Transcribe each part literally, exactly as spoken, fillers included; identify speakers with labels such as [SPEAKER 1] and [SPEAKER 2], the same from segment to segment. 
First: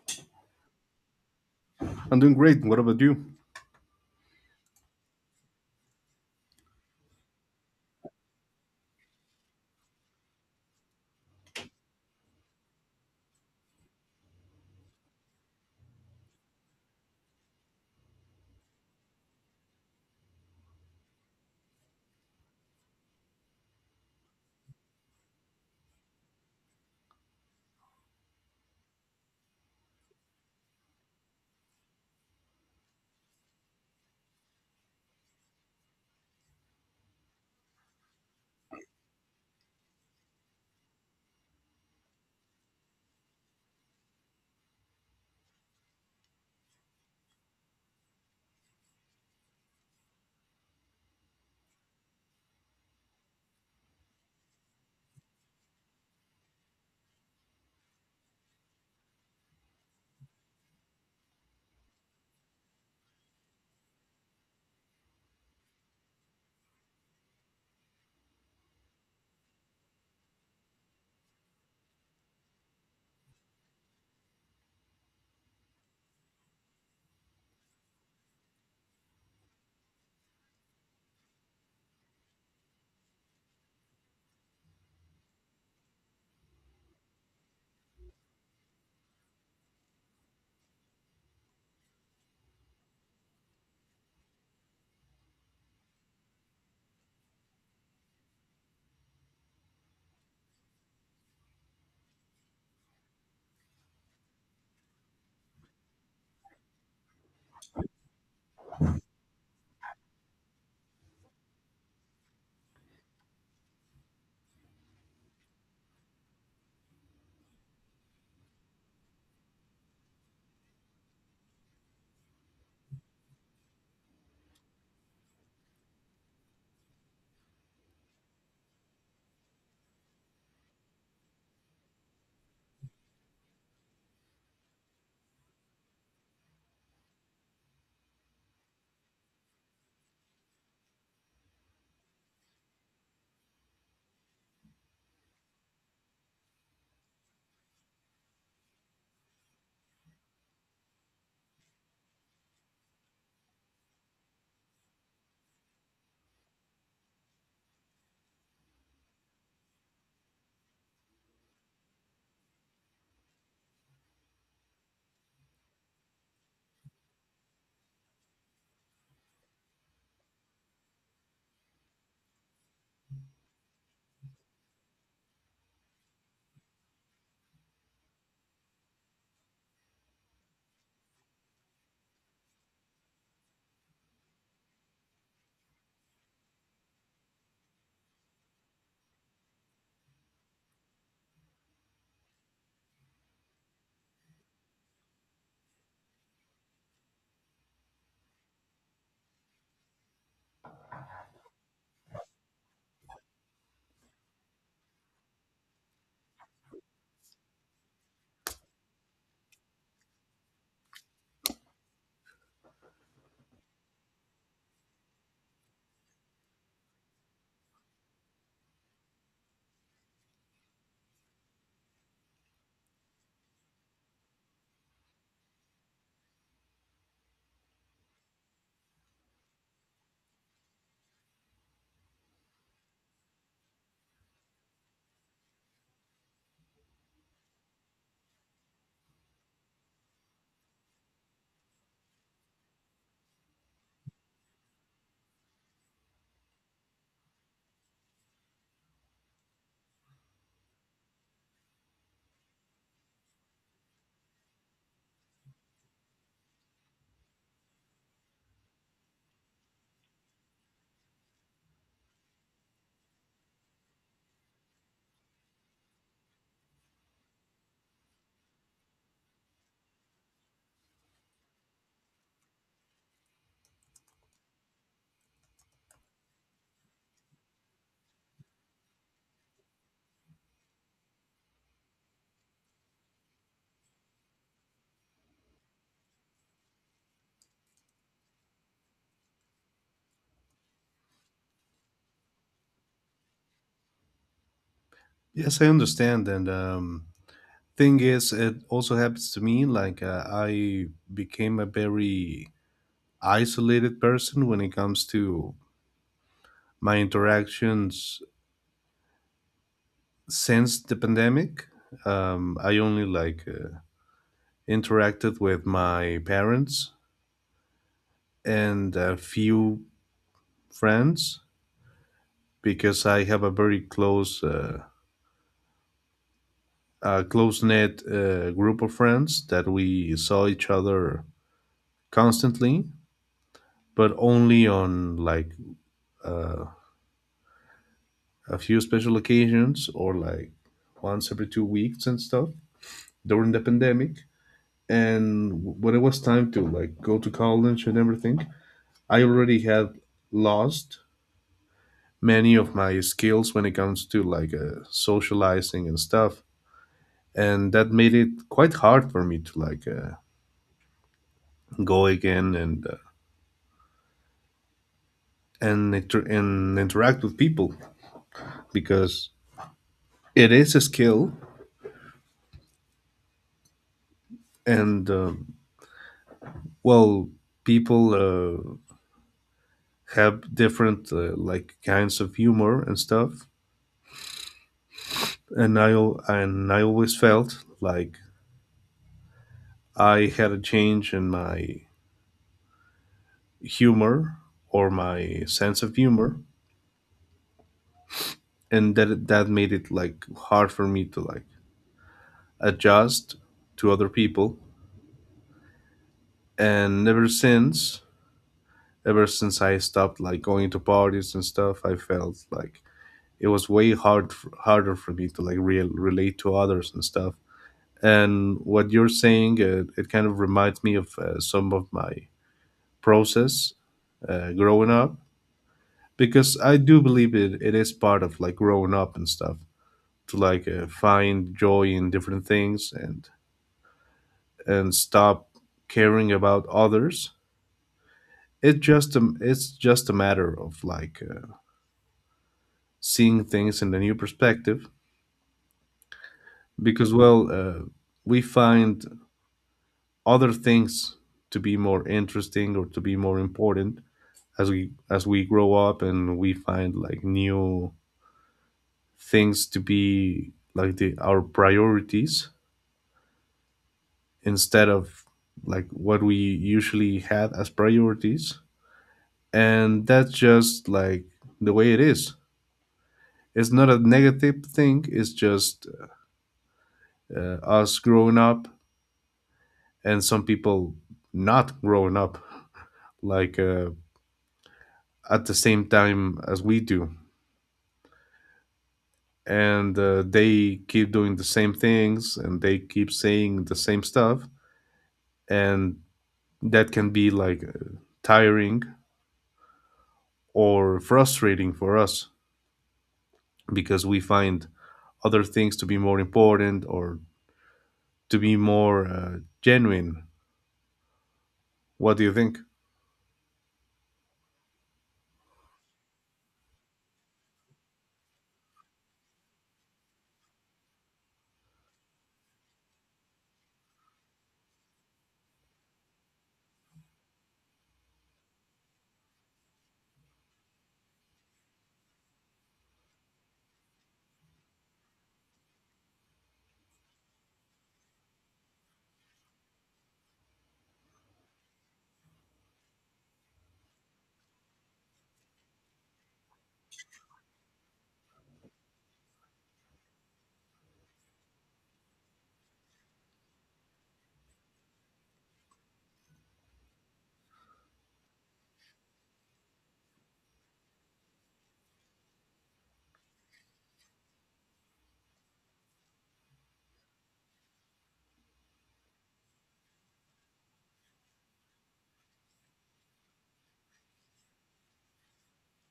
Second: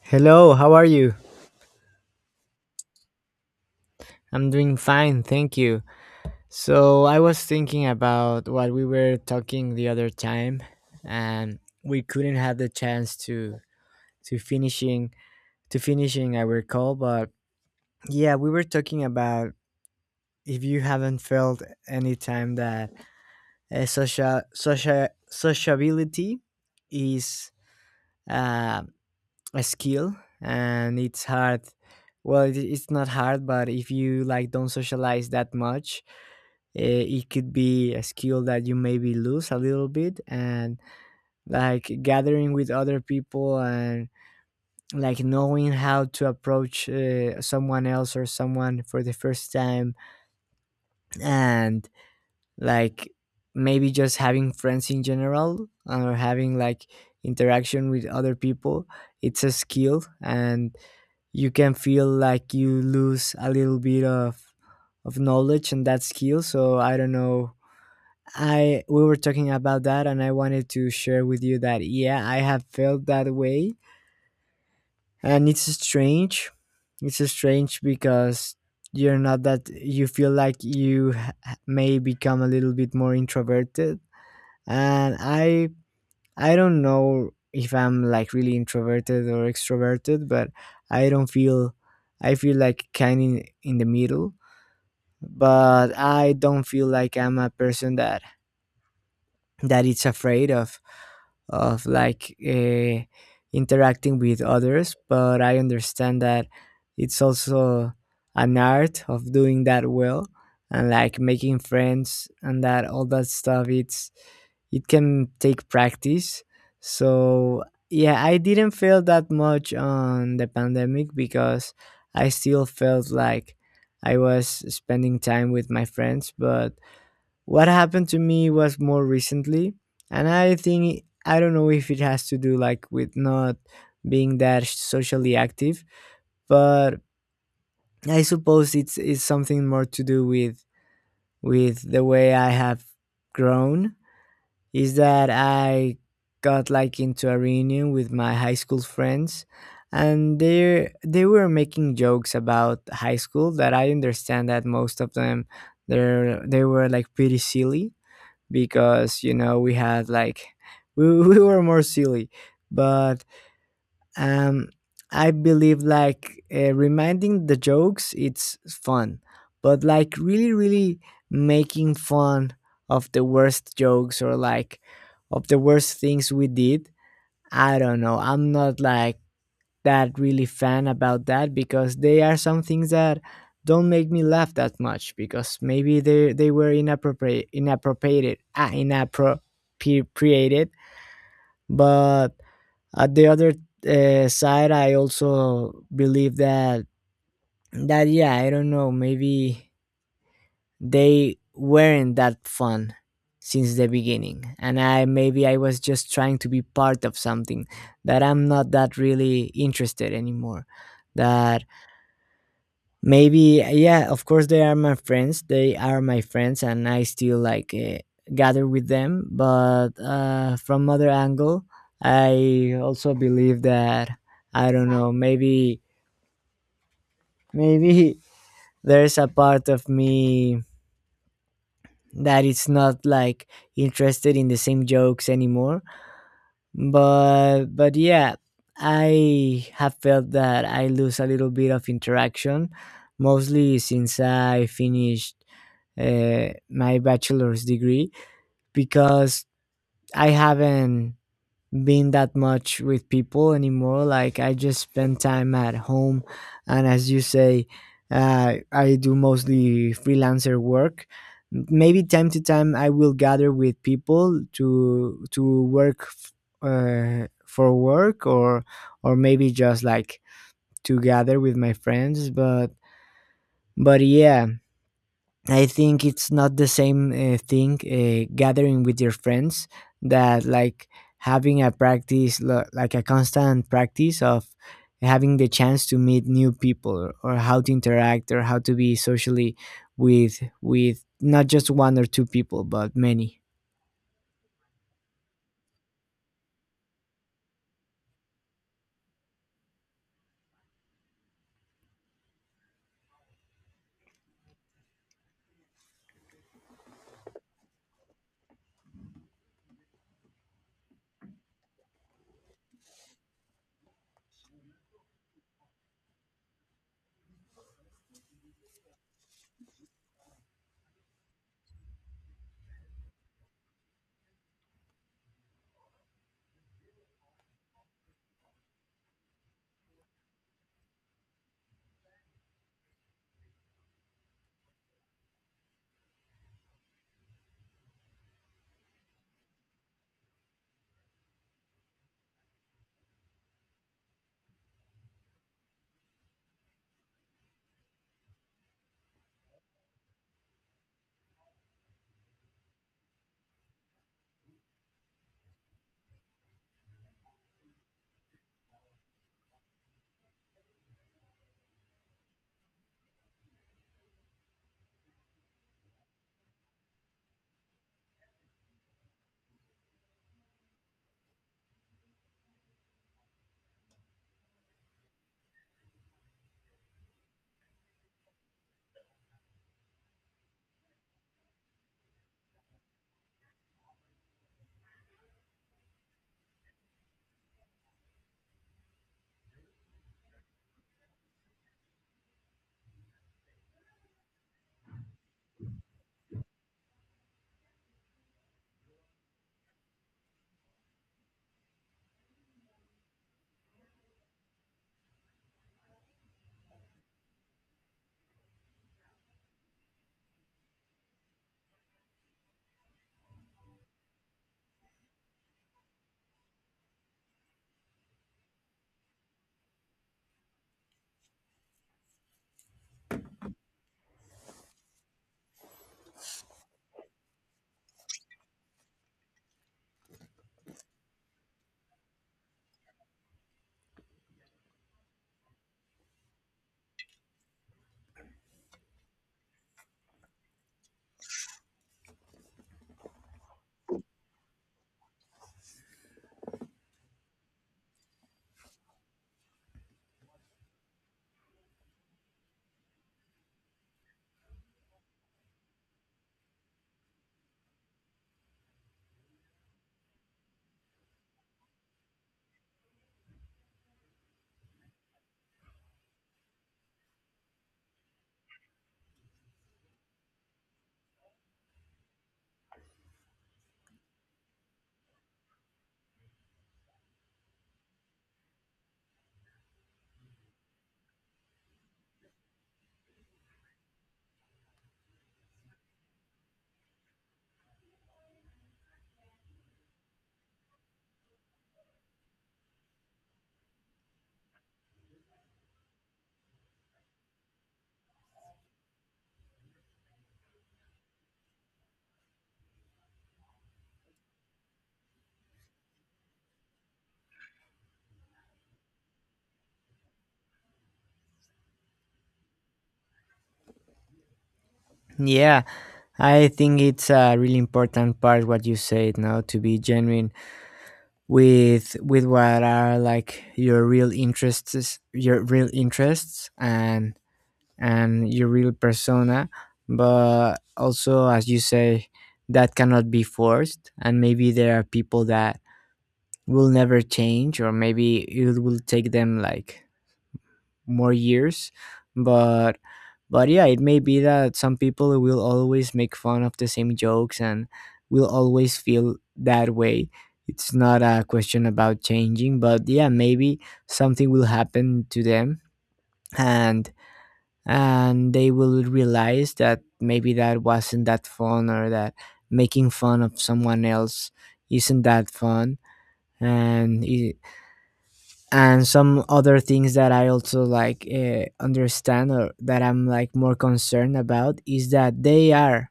[SPEAKER 1] Hello, how are you?
[SPEAKER 2] I'm doing great. What about you?
[SPEAKER 1] I'm doing fine, thank you. So, I was thinking about what we were talking the other time and we couldn't have the chance to to finishing to finishing our call, but yeah, we were talking about if you haven't felt any time that uh, social social sociability is uh, a skill, and it's hard, well, it, it's not hard, but if you like don't socialize that much, eh, it could be a skill that you maybe lose a little bit, and like gathering with other people, and like knowing how to approach uh, someone else or someone for the first time, and like maybe just having friends in general, or having like interaction with other people. It's a skill, and you can feel like you lose a little bit of of knowledge and that skill, so I don't know. I We were talking about that and I wanted to share with you that yeah, I have felt that way, and it's strange. It's strange because you're not, that you feel like you ha- may become a little bit more introverted. And I I don't know if I'm like really introverted or extroverted, but I don't feel, I feel like kind in, in the middle, but I don't feel like I'm a person that that is afraid of of like uh, interacting with others, but I understand that it's also an art of doing that well, and like making friends and that all that stuff, it's, it can take practice. So yeah, I didn't feel that much on the pandemic, because I still felt like I was spending time with my friends, but what happened to me was more recently. And I think, I don't know if it has to do like with not being that socially active, but I suppose it's it's something more to do with with the way I have grown, is that I got like into a reunion with my high school friends, and they they were making jokes about high school that I understand that most of them, they they were like pretty silly, because you know we had like we, we were more silly. But um I believe like uh, reminding the jokes, it's fun, but like really really making fun of the worst jokes, or like of the worst things we did. I don't know, I'm not like that really fan about that, because they are some things that don't make me laugh that much, because maybe they they were inappropriate inappropriated ah, inappropriated. But at the other uh, side, I also believe that that yeah, I don't know, maybe they weren't that fun since the beginning, and I, maybe I was just trying to be part of something that I'm not that really interested anymore, that maybe, yeah, of course they are my friends, they are my friends, and I still like uh, gather with them, but uh, from other angle, I also believe that I don't know, maybe, maybe there's a part of me that it's not like interested in the same jokes anymore. But but yeah, I have felt that I lose a little bit of interaction, mostly since I finished uh, my bachelor's degree, because I haven't been that much with people anymore. Like I just spend time at home, and as you say, uh, I do mostly freelancer work. Maybe time to time I will gather with people to to work f- uh, for work, or or maybe just like to gather with my friends, but but yeah, I think it's not the same uh, thing, uh, gathering with your friends, that like having a practice lo- like a constant practice of having the chance to meet new people, or or how to interact, or how to be socially with with not just one or two people but many.
[SPEAKER 2] Yes, I understand. And um, thing is, it also happens to me. Like uh, I became a very isolated person when it comes to my interactions since the pandemic. Um, I only like uh, interacted with my parents and a few friends because I have a very close, uh, a close knit uh, group of friends that we saw each other constantly, but only on like uh, a few special occasions, or like once every two weeks and stuff during the pandemic. And when it was time to like go to college and everything, I already had lost many of my skills when it comes to like uh, socializing and stuff, and that made it quite hard for me to like uh, go again and uh, and inter- and interact with people because it is a skill. And um well people uh, have different uh, like kinds of humor and stuff, and i al- and I always felt like I had a change in my humor or my sense of humor, and that that made it like hard for me to like adjust to other people. And ever since ever since I stopped like going to parties and stuff, I felt like it was way hard harder for me to like real relate to others and stuff. And what you're saying, it, it kind of reminds me of uh, some of my process uh, growing up, because I do believe it, it is part of like growing up and stuff to like uh, find joy in different things, and and stop caring about others. It just um, it's just a matter of like uh, seeing things in a new perspective, because well uh, we find other things to be more interesting or to be more important as we as we grow up, and we find like new things to be like the our priorities instead of like what we usually had as priorities. And that's just like the way it is. It's not a negative thing, it's just uh, us growing up, and some people not growing up like uh, at the same time as we do. And uh, they keep doing the same things and they keep saying the same stuff, and that can be like uh, tiring or frustrating for us because we find other things to be more important or to be more uh, genuine. What do you think?
[SPEAKER 1] Yeah, I think it's a really important part what you said now, to be genuine with with what are like your real interests, your real interests and and your real persona, but also as you say, that cannot be forced, and maybe there are people that will never change, or maybe it will take them like more years. But but yeah, it may be that some people will always make fun of the same jokes and will always feel that way. It's not a question about changing, but yeah, maybe something will happen to them, and and they will realize that maybe that wasn't that fun, or that making fun of someone else isn't that fun. And it, and some other things that I also like uh, understand, or that I'm like more concerned about, is that they are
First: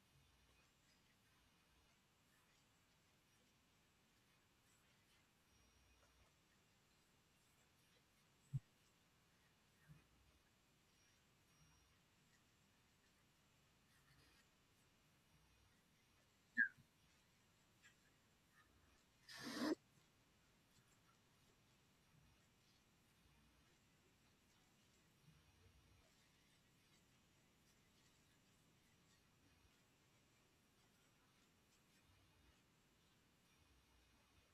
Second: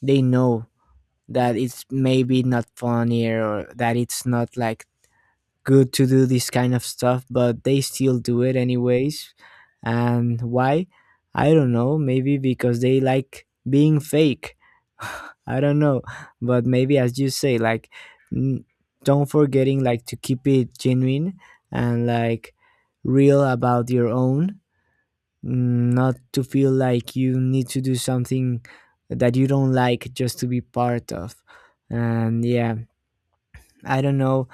[SPEAKER 1] they know that it's maybe not funny, or that it's not like good to do this kind of stuff, but they still do it anyways. And why? I don't know. Maybe because they like being fake. I don't know. But maybe as you say, like n- don't forgetting like to keep it genuine, and like real about your own, mm, not to feel like you need to do something that you don't like just to be part of. And yeah, I don't know,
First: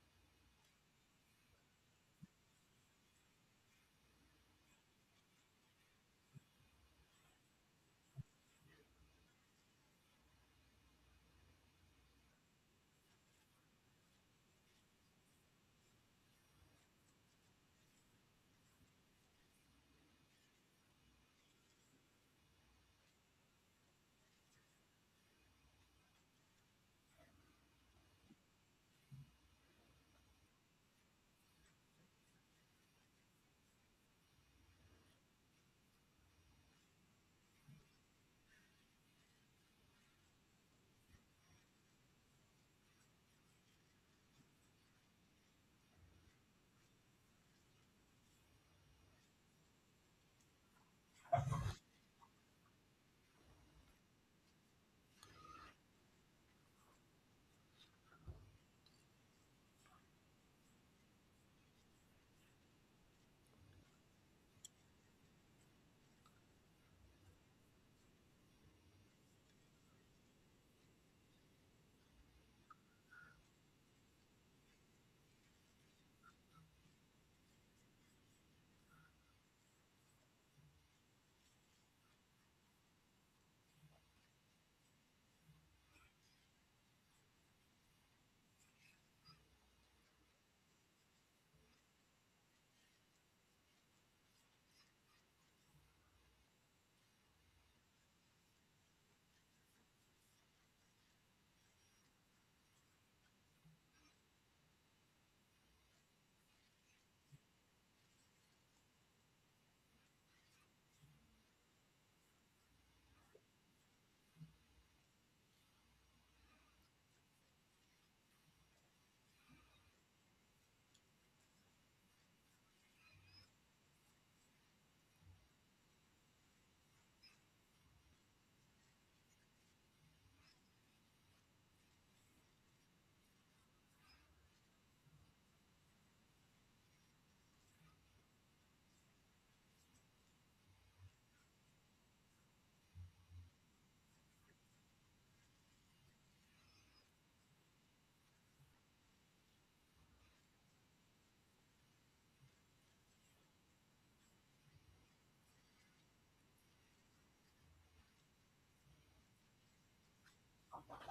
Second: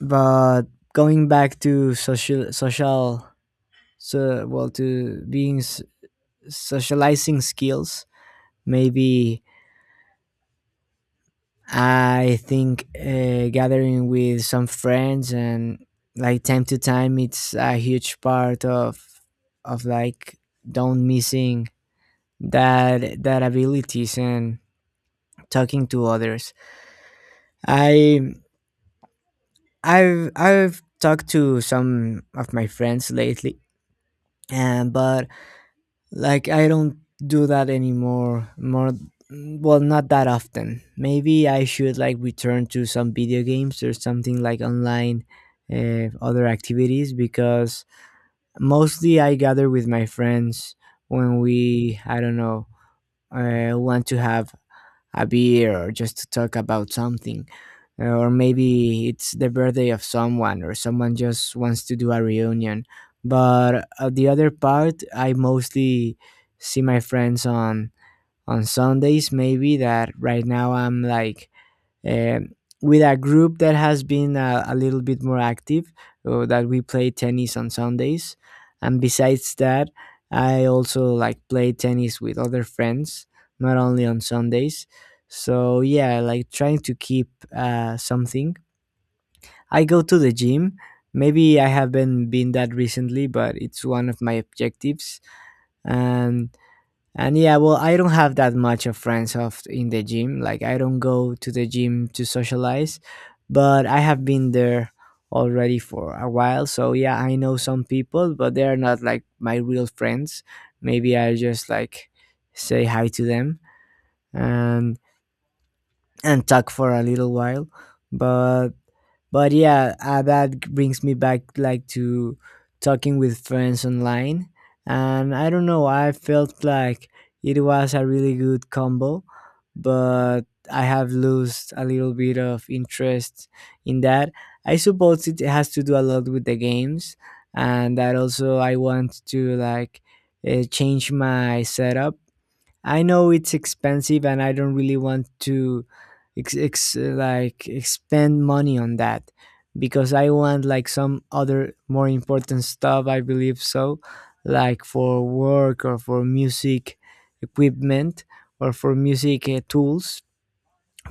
[SPEAKER 1] but going back to social social so well, to being s- socializing skills, maybe, I think uh, gathering with some friends and like time to time, it's a huge part of of like don't missing that that abilities, and talking to others. I i've i've talked to some of my friends lately, and but, like I don't do that anymore. More, well, not that often. Maybe I should like return to some video games or something, like online uh, other activities, because mostly I gather with my friends when we, I don't know, uh, want to have a beer, or just to talk about something. Or maybe it's the birthday of someone, or someone just wants to do a reunion. But uh, the other part, I mostly see my friends on on Sundays, maybe that right now I'm like, um with a group that has been a, a little bit more active, uh, that we play tennis on Sundays. And besides that, I also like play tennis with other friends, not only on Sundays. So yeah, like trying to keep uh, something. I go to the gym. Maybe I haven't been that recently, but it's one of my objectives. And and yeah, well, I don't have that much of friends of in the gym. Like I don't go to the gym to socialize, but I have been there already for a while. So yeah, I know some people, but they are not like my real friends. Maybe I just like say hi to them, and and talk for a little while. But but yeah, uh, that brings me back like to talking with friends online, and I don't know, I felt like it was a really good combo, but I have lost a little bit of interest in that. I suppose it has to do a lot with the games, and that also I want to like uh, change my setup. I know it's expensive and I don't really want to ex- ex- like expend money on that, because I want like some other more important stuff I believe, so like for work, or for music equipment, or for music uh, tools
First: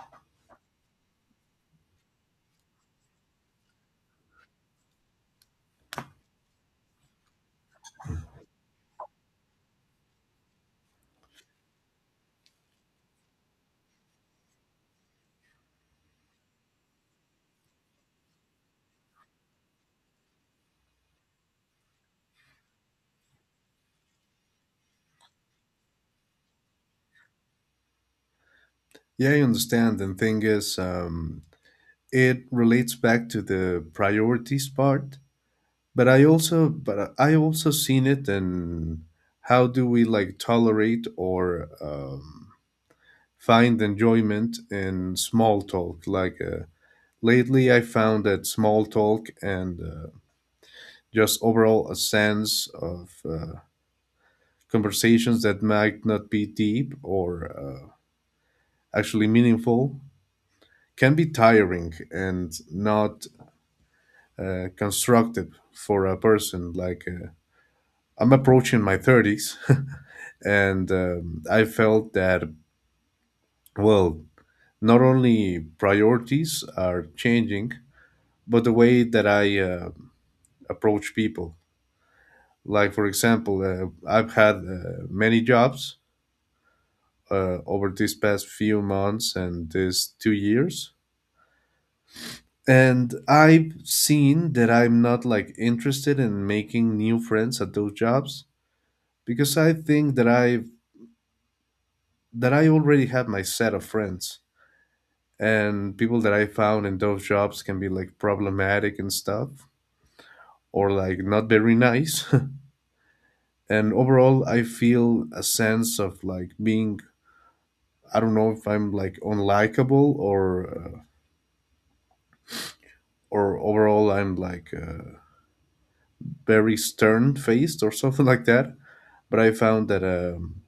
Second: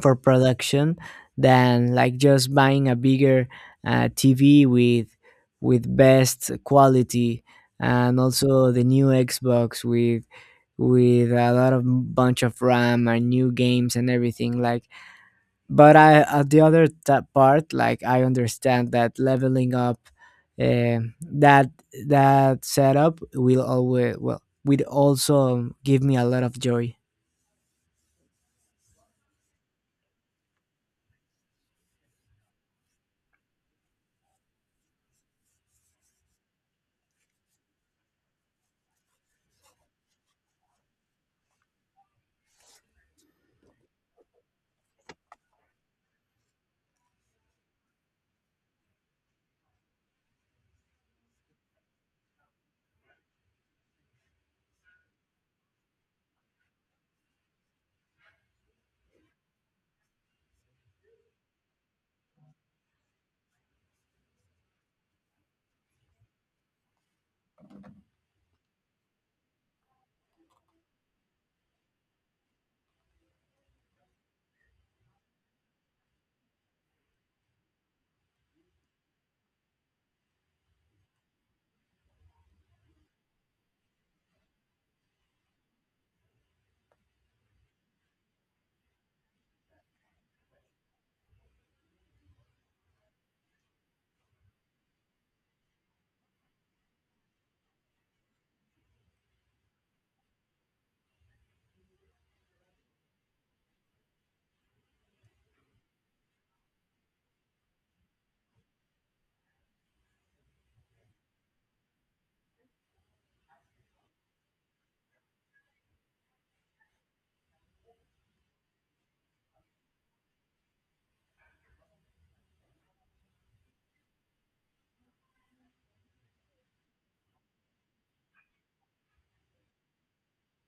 [SPEAKER 1] for production, than like just buying a bigger uh, T V with with best quality, and also the new Xbox with with a lot of bunch of RAM and new games and everything. Like, but I, at the other ta part, like I understand that leveling up uh, that that setup will always, well, would also give me a lot of joy.
[SPEAKER 2] Yeah, I understand. And thing is um, it relates back to the priorities part. But I also but I also seen it. And how do we like tolerate or um, find enjoyment in small talk? Like uh, lately, I found that small talk and uh, just overall a sense of uh, conversations that might not be deep or uh, actually meaningful can be tiring and not uh, constructive for a person. Like uh, I'm approaching my thirties. and um, I felt that, well, not only priorities are changing, but the way that I uh, approach people. Like, for example, uh, I've had uh, many jobs uh, over these past few months and these two years. And I've seen that I'm not like interested in making new friends at those jobs, because I think that I that I already have my set of friends, and people that I found in those jobs can be like problematic and stuff, or like not very nice. and Overall, I feel a sense of like being, I don't know if I'm like unlikable or uh, or overall I'm like uh, very stern faced or something like that. But I found that um,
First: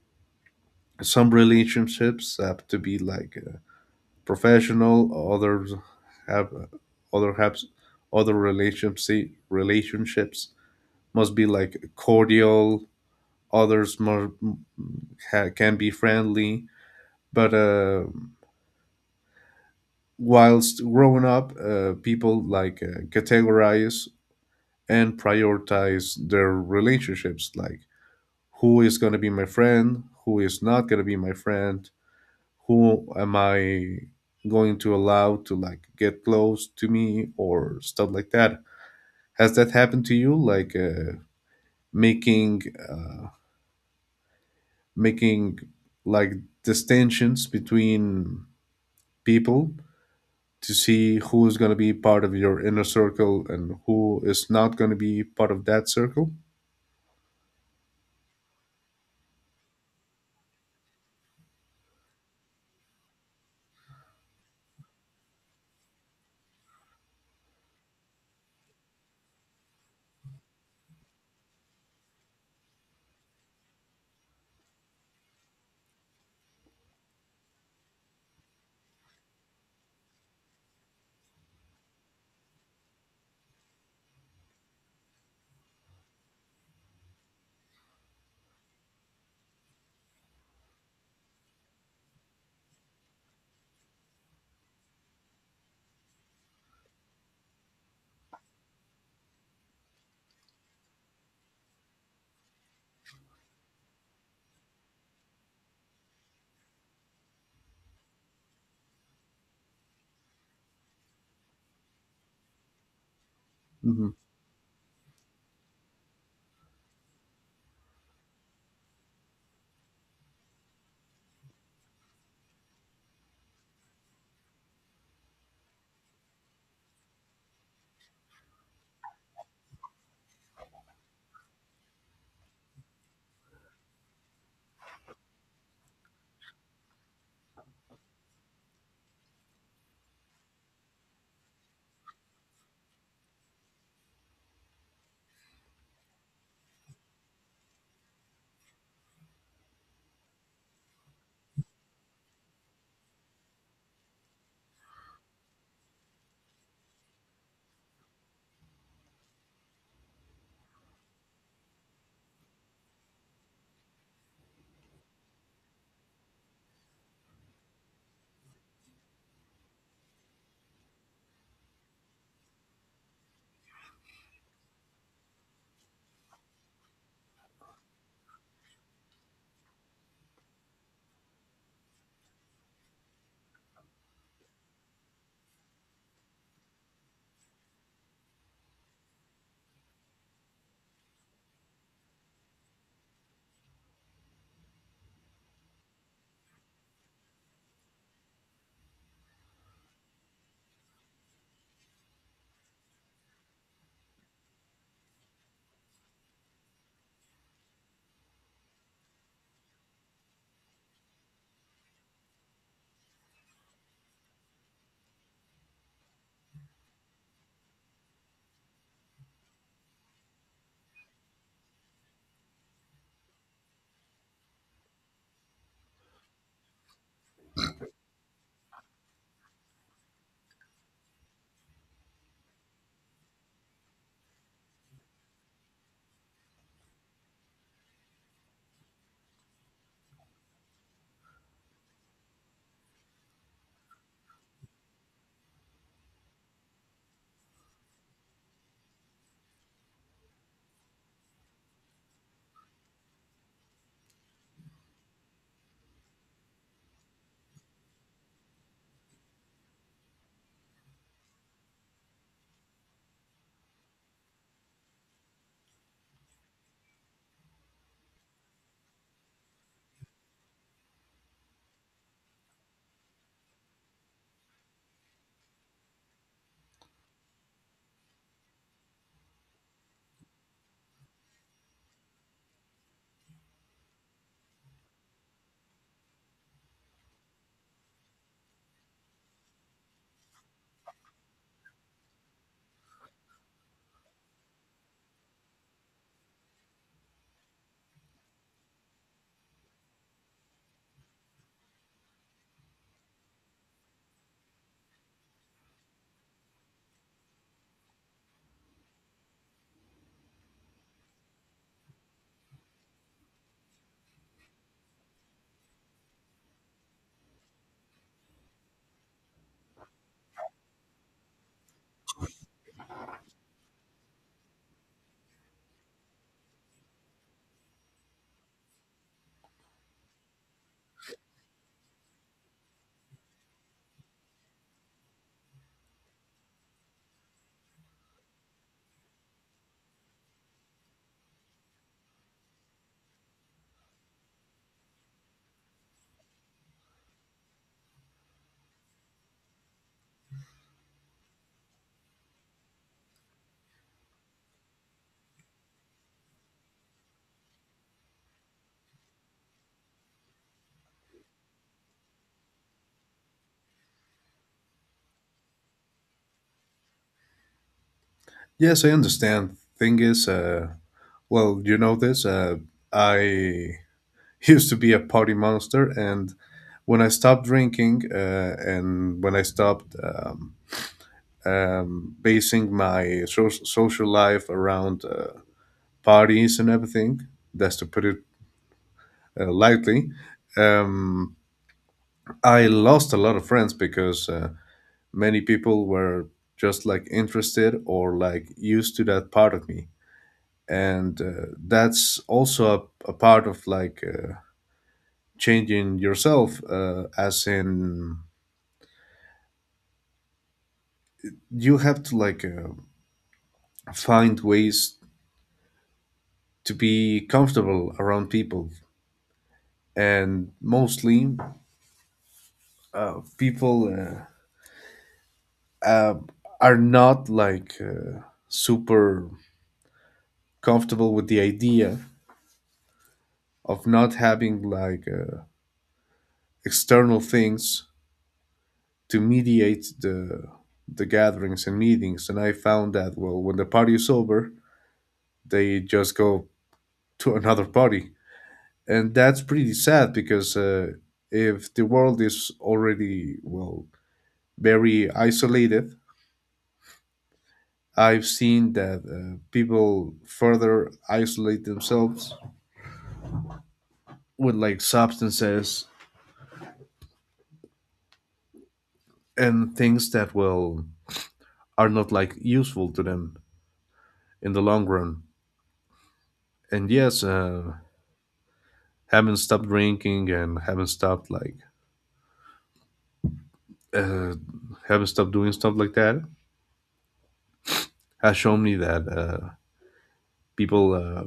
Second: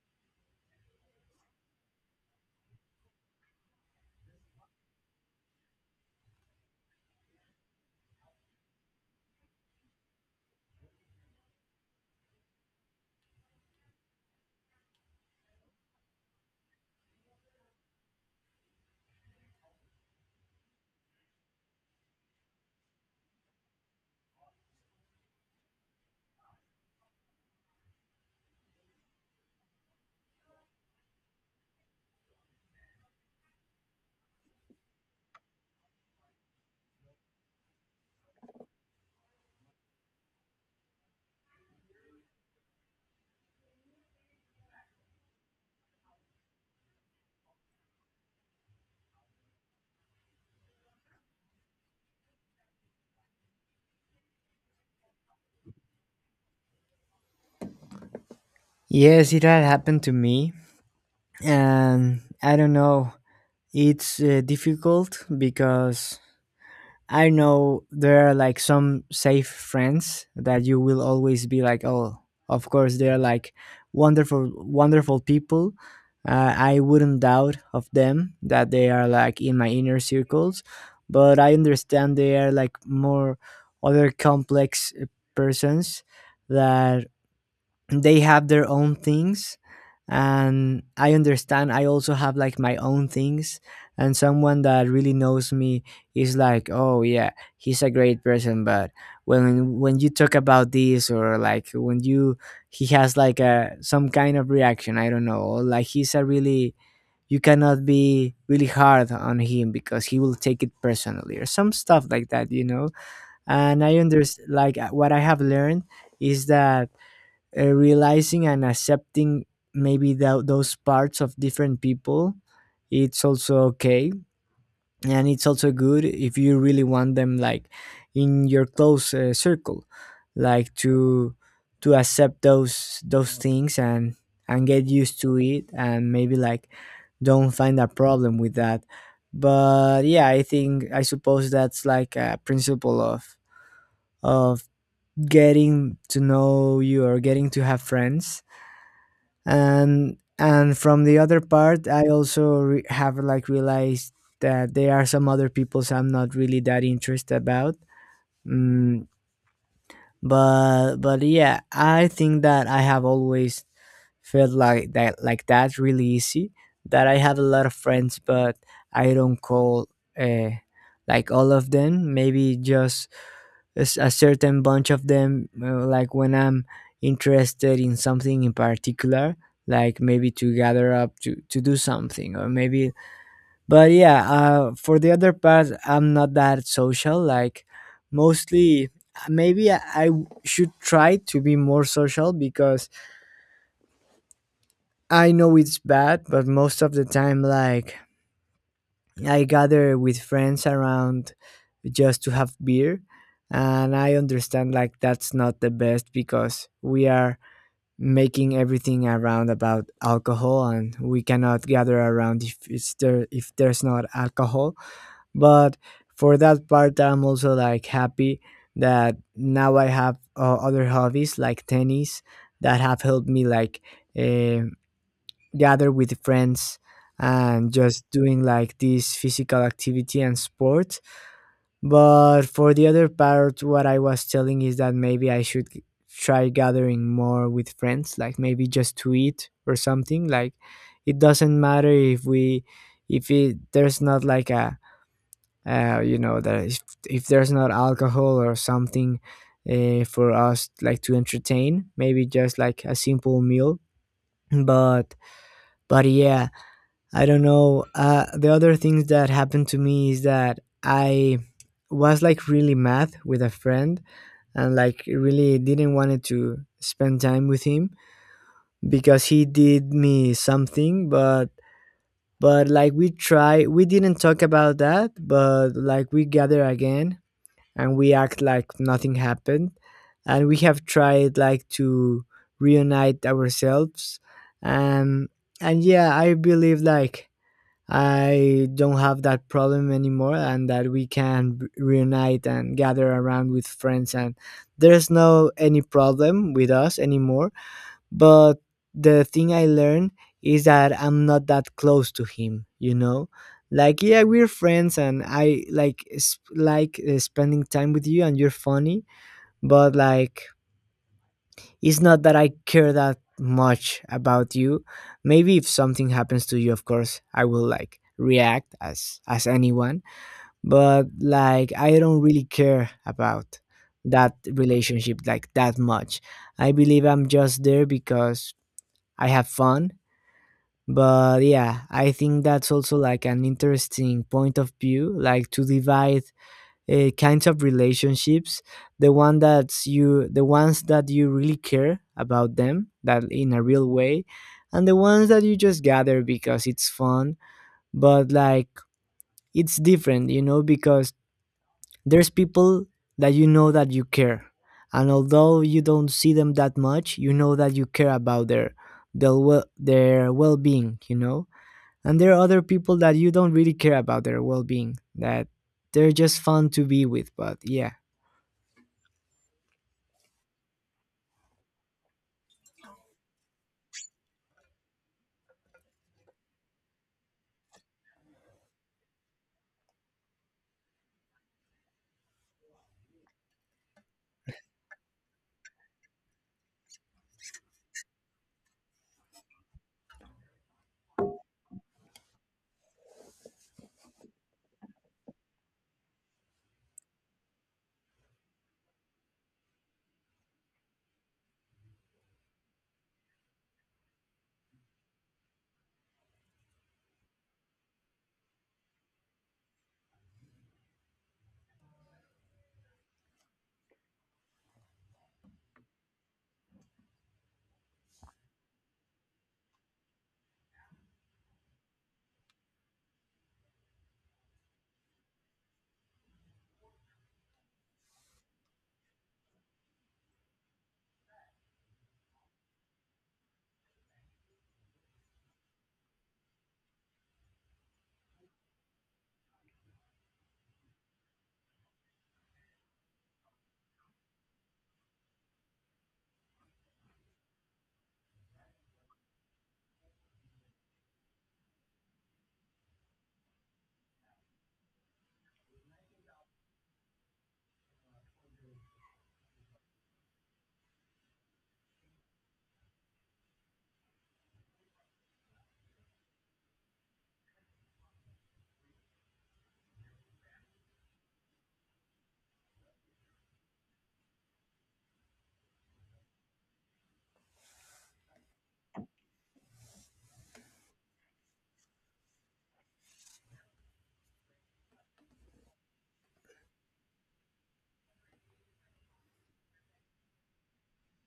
[SPEAKER 2] some relationships have to be like uh, professional, others have uh, other have other relationships relationships must be like cordial, others more ha, can be friendly. But uh, whilst growing up, uh, people like uh, categorize and prioritize their relationships, like who is going to be my friend, who is not going to be my friend, who am I going to allow to like get close to me or stuff like that. Has that happened to you, like uh, making uh, making like distinctions between people to see who is going to be part of your inner circle and who is not going to be part of that circle?
[SPEAKER 1] Yes, it had happened to me, and I don't know. It's uh, difficult because I know there are like some safe friends that you will always be like, oh, of course they are like wonderful, wonderful people. Uh, I wouldn't doubt of them that they are like in my inner circles, but I understand they are like more other complex uh, persons that they have their own things, and I understand I also have like my own things. And someone that really knows me is like, oh yeah, he's a great person, but when when you talk about this, or like when you, he has like a some kind of reaction, I don't know, or like he's a really, you cannot be really hard on him because he will take it personally or some stuff like that, you know. And I
[SPEAKER 2] Hmm.
[SPEAKER 1] understand, like, what I have learned is that uh, realizing and accepting maybe tho- those parts of different people, it's also okay, and it's also good, if you really want them like in your close uh, circle, like to to accept those those things, and and get used to it, and maybe like don't find a problem with that. But yeah, I think, I suppose that's like a principle of of getting to know you, or getting to have friends. and and from the other part, I also re- have like realized that there are some other peoples I'm not really that interested about. mm, but but yeah, I think that I have always felt like that, like that really easy, that I have a lot of friends, but I don't call uh, like all of them, maybe just a, s- a certain bunch of them, uh, like when I'm interested in something in particular, like maybe to gather up to, to do something, or maybe. But yeah, uh, for the other part, I'm not that social, like mostly. Uh, maybe I I should try to be more social, because I know it's bad, but most of the time, like, I gather with friends around just to have beer. And I understand, like, that's not the best, because we are making everything around about alcohol, and we cannot gather around if it's there, if there's not alcohol. But for that part, I'm also like happy that now I have uh, other hobbies like tennis, that have helped me like eh, gather with friends, and just doing like this physical activity and sport. But for the other part, what I was telling is that maybe I should g- try gathering more with friends, like maybe just to eat or something. Like, it doesn't matter if we, if it, there's not like a, uh, you know, that if, if there's not alcohol or something uh, for us like to entertain, maybe just like a simple meal. But, but yeah, I don't know. Uh, the other things that happened to me is that I was like really mad with a friend, and like really didn't wanted to spend time with him, because he did me something, but but like, we try, we didn't talk about that, but like we gather again, and we act like nothing happened. And we have tried like to reunite ourselves, and and yeah, I believe like I don't have that problem anymore, and that we can b- reunite and gather around with friends. And there's no any problem with us anymore. But the thing I learned is that I'm not that close to him. You know, like yeah, we're friends, and I like sp- like uh, spending time with you, and you're funny. But like, it's not that I care that much about you. Maybe if something happens to you, of course I will like react as as anyone, but like, I don't really care about that relationship like that much. I believe I'm just there because I have fun. But yeah, I think that's also like an interesting point of view, like to divide uh, kinds of relationships, the one that's you, the ones that you really care about them, that in a real way, and the ones that you just gather because it's fun. But like, it's different, you know, because there's people that you know that you care, and although you don't see them that much, you know that you care about their their, well, their well-being, you know. And there are other people that you don't really care about their well-being, that they're just fun to be with. But yeah.
[SPEAKER 2] Yes, I understand. Thing is, uh, well, you know this. Uh, I used to be a party monster, and when I stopped drinking, uh, and when I stopped um, um, basing my so- social life around uh, parties and everything, that's to put it uh, lightly. Um, I lost a lot of friends because uh, many people were just like interested or like used to that part of me. And uh, that's also a, a part of like uh, changing yourself, uh, as in you have to like uh, find ways to be comfortable around people. And mostly, uh, people uh, uh, are not like uh, super comfortable with the idea of not having like uh, external things to mediate the the gatherings and meetings. And I found that, well, when the party is over, they just go to another party, and that's pretty sad. Because uh, if the world is already, well, very isolated, I've seen that uh, people further isolate themselves with like substances and things that will are not like useful to them in the long run. And yes, uh, haven't stopped drinking and haven't stopped like uh, haven't stopped doing stuff like that has shown me that uh, people uh,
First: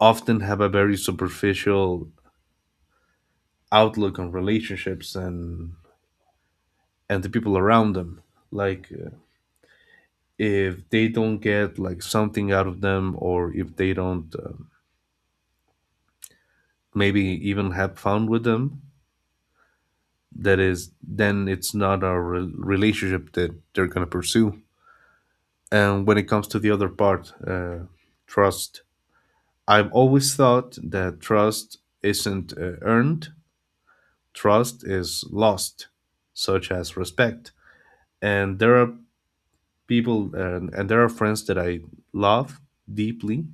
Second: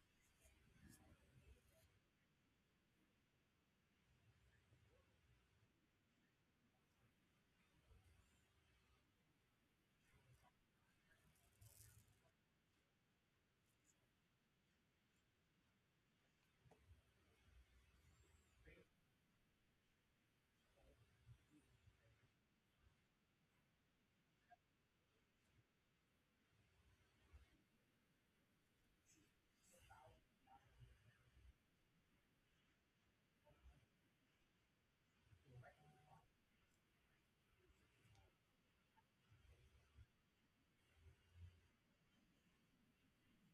[SPEAKER 2] often have a very superficial outlook on relationships and and the people around them. Like uh, if they don't get like something out of them, or if they don't um maybe even have fun with them, that is then it's not a re- relationship that they're going to pursue. And when it comes to the other part, uh, trust, I've always thought that trust isn't uh, earned, trust is lost, such as respect. And there are people and, and there are friends that I love deeply,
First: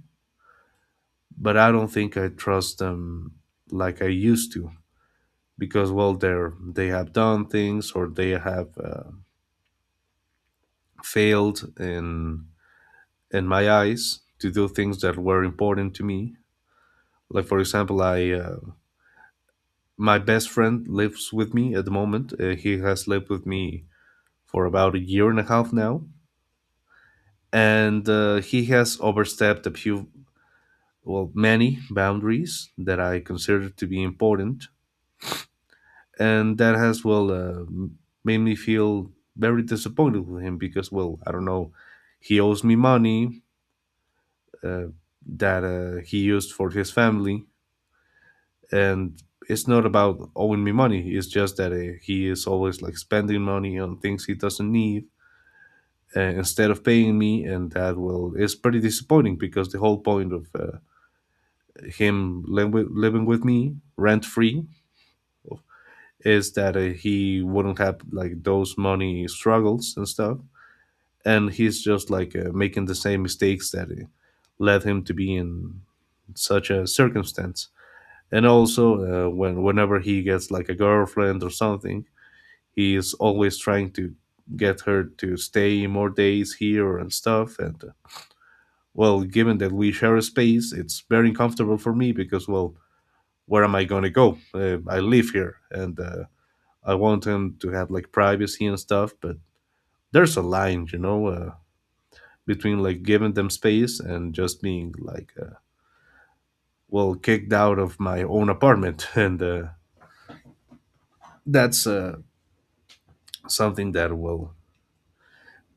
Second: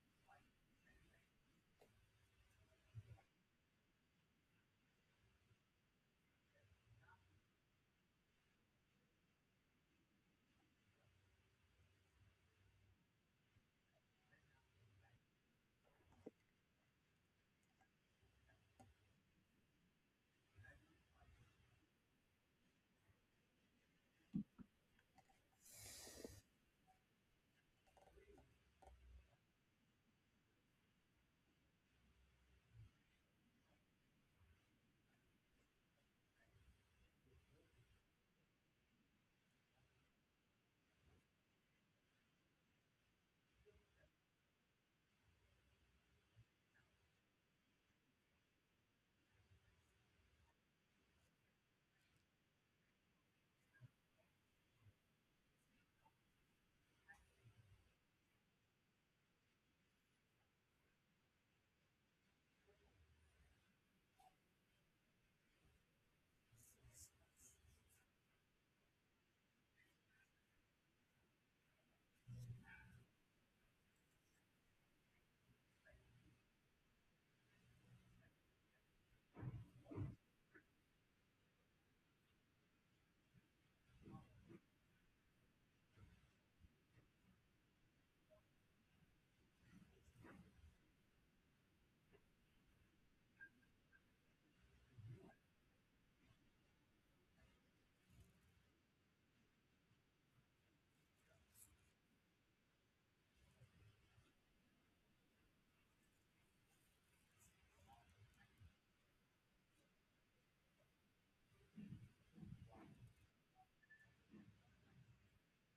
[SPEAKER 2] but I don't think I trust them like I used to, because well they're they have done things, or they have uh, failed in in my eyes to do things that were important to me. Like for example, I uh, my best friend lives with me at the moment. Uh, he has lived with me for about a year and a half now, and uh, he has overstepped a few, well, many boundaries that I consider to be important, and that has well uh, made me feel very disappointed with him, because well, I don't know, he owes me money. Uh, that uh, he used for his family. And it's not about owing me money, it's just that uh, he is always like spending money on things he doesn't need uh, instead of paying me, and that will is pretty disappointing, because the whole point of uh, him li- wi- living with me rent free is that uh, he wouldn't have like those money struggles and stuff, and he's just like uh, making the same mistakes that uh, led him to be in such a circumstance. And also uh, when whenever he gets like a girlfriend or something, he is always trying to get her to stay more days here and stuff. And uh, well, given that we share a space, it's very uncomfortable for me, because well, where am I going to go? uh, I live here, and uh, I want him to have like privacy and stuff, but there's a line, you know, uh, between like giving them space and just being like uh, well, kicked out of my own apartment. And uh, that's uh, something that, well,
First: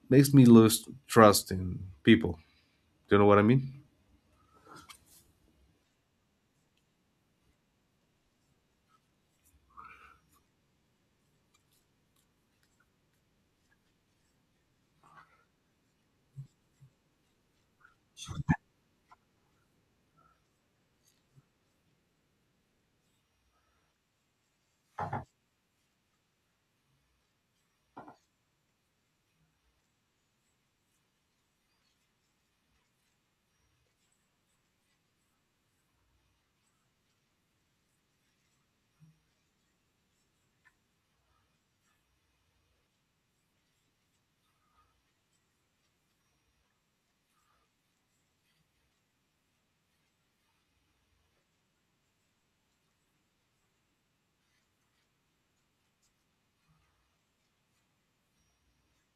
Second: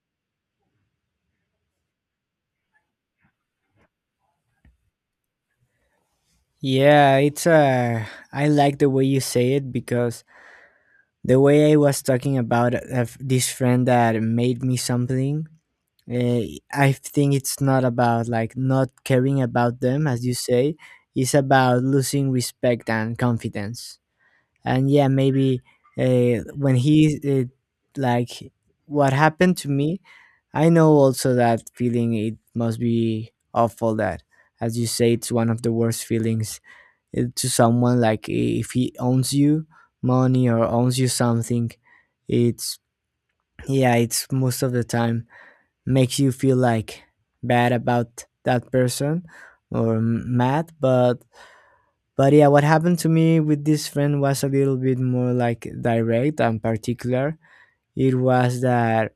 [SPEAKER 2] makes me lose trust in people. Do you know what I mean?
[SPEAKER 1] Yeah, it's uh, I like the way you say it, because the way I was talking about uh, this friend that made me something, uh, I think it's not about like not caring about them, as you say. It's about losing respect and confidence. And yeah, maybe uh, when he uh, like, what happened to me, I know also that feeling, it must be awful, that as you say, it's one of the worst feelings it, to someone, like if he owns you money, or owns you something, it's, yeah, it's most of the time makes you feel like bad about that person, or m- mad. but but yeah, what happened to me with this friend was a little bit more like direct and particular. It was that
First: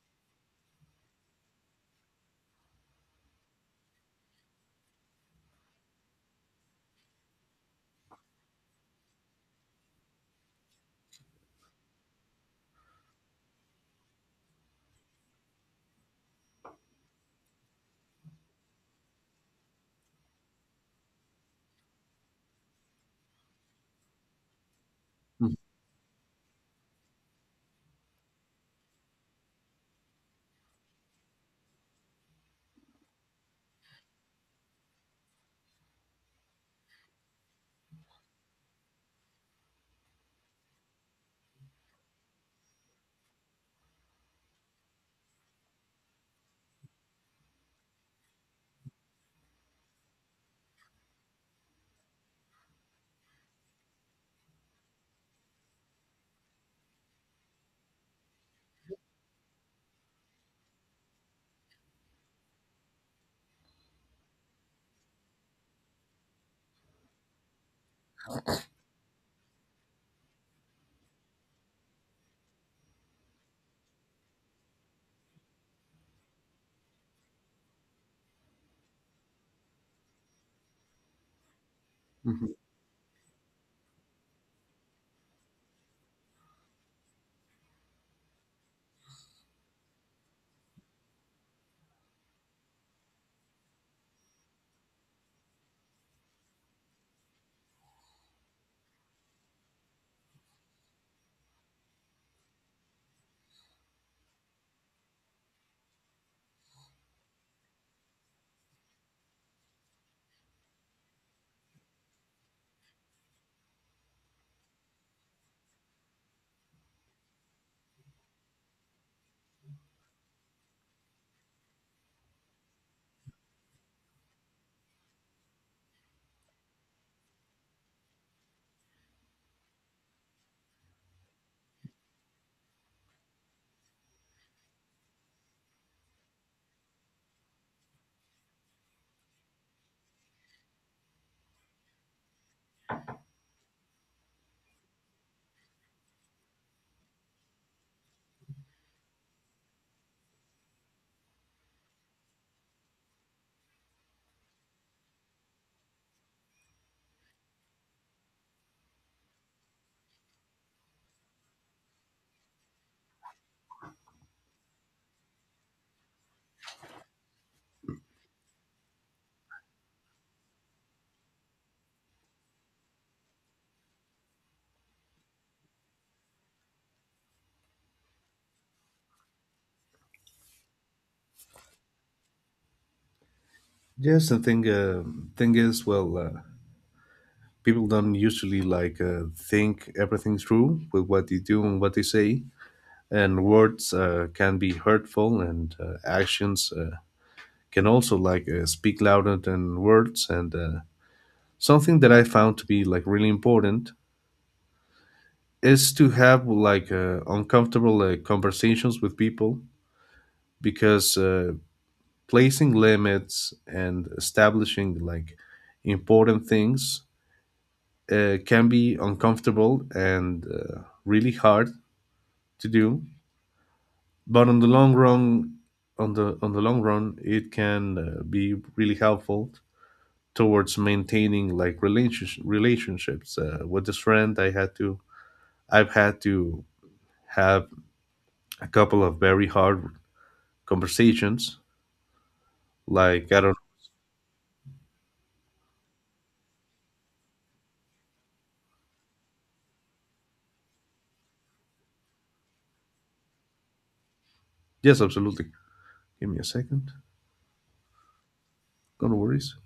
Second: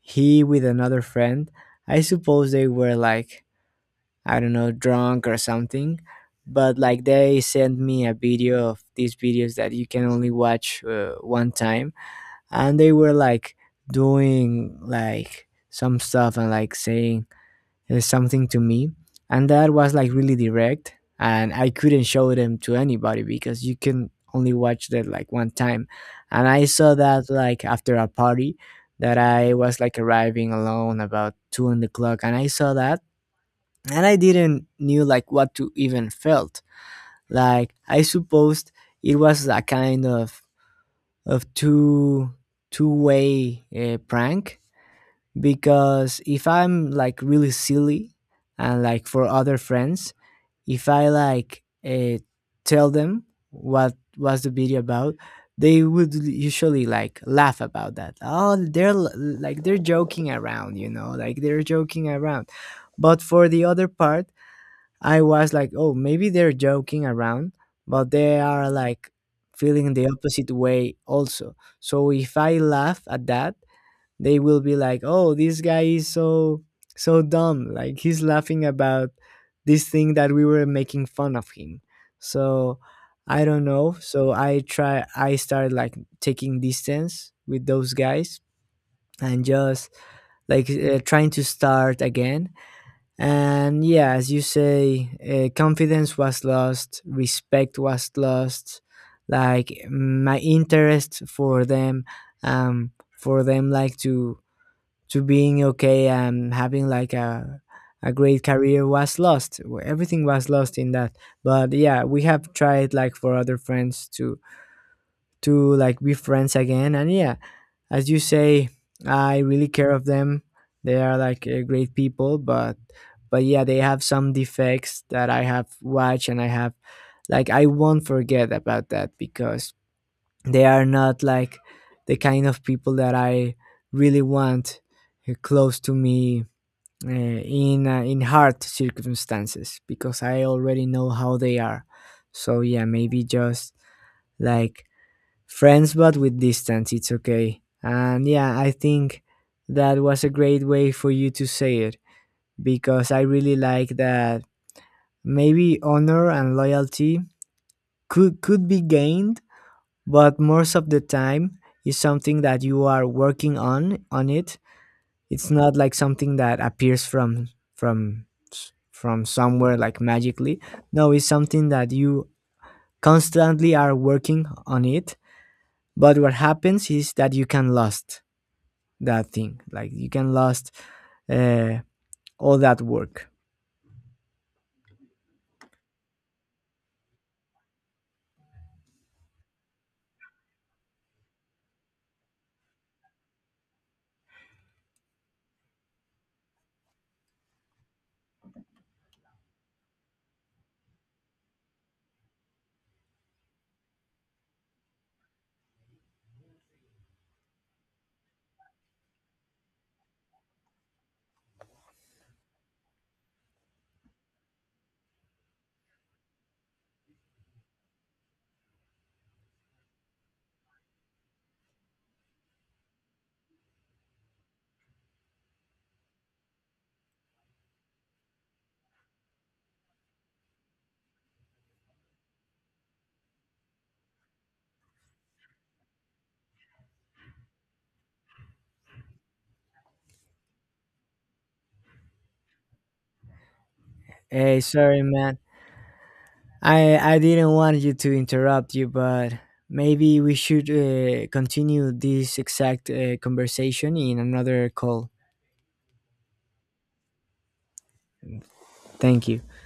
[SPEAKER 1] he, with another friend, I suppose they were like, I don't know, drunk or something. But like, they sent me a video of these videos that you can only watch uh, one time, and they were like doing like some stuff and like saying uh, something to me, and that was like really direct, and I couldn't show them to anybody because you can only watch that like one time. And I saw that like after a party that I was like arriving alone about two in the clock, and I saw that, and I didn't knew like what to even felt. Like, I supposed it was a kind of of two two way uh, prank, because if I'm like really silly, and like for other friends, if I like uh, tell them what was the video about, they would usually like laugh about that. Oh, they're l- like they're joking around, you know, like they're joking around. But for the other part, I was like, oh, maybe they're joking around, but they are like feeling the opposite way also. So if I laugh at that, they will be like, oh, this guy is so, so dumb. Like, he's laughing about this thing that we were making fun of him.
[SPEAKER 2] Mhm.
[SPEAKER 1] So I don't know. So I try, I started like taking distance with those guys, and just like uh, trying to start again. And yeah, as you say, uh, confidence was lost, respect was lost, like my interest for them, um, for them like to to being okay and having like a a great career was lost. Everything was lost in that. But yeah, we have tried like for other friends to to like be friends again, and yeah, as you say, I really care of them. They are like uh, great people, but but yeah, they have some defects that I have watched, and I have like, I won't forget about that, because they are not like the kind of people that I really want uh, close to me uh, in uh, in hard circumstances, because I already know how they are. So yeah, maybe just like friends but with distance, it's okay. And yeah, I think that was a great way for you to say it, because I really like that. Maybe honor and loyalty could could be gained, but most of the time, is something that you are working on on it. It's not like something that appears from from s- from somewhere like magically. No, it's something that you constantly are working on it. But what happens is that you can lost that thing. Like, you can lost uh, all that work.
[SPEAKER 2] Yes, and thing uh, thing is, well, uh, people don't usually like uh, think everything through with what they do and what they say, and words uh, can be hurtful, and uh, actions uh, can also like uh, speak louder than words. And uh, something that I found to be like really important is to have like uh, uncomfortable uh, conversations with people, because uh, placing limits and establishing like important things uh, can be uncomfortable and uh, really hard to do. But on the long run on the on the long run, it can uh, be really helpful towards maintaining like relationship relationships. Uh, with this friend i had to I've had to have a couple of very hard conversations, like I don't—
[SPEAKER 1] Hey, sorry, man. I I didn't want you to interrupt you, but maybe we should uh, continue this exact uh, conversation in another
[SPEAKER 2] Yes,
[SPEAKER 1] call.
[SPEAKER 2] absolutely. Give me a second. No
[SPEAKER 1] Thank you.
[SPEAKER 2] worries.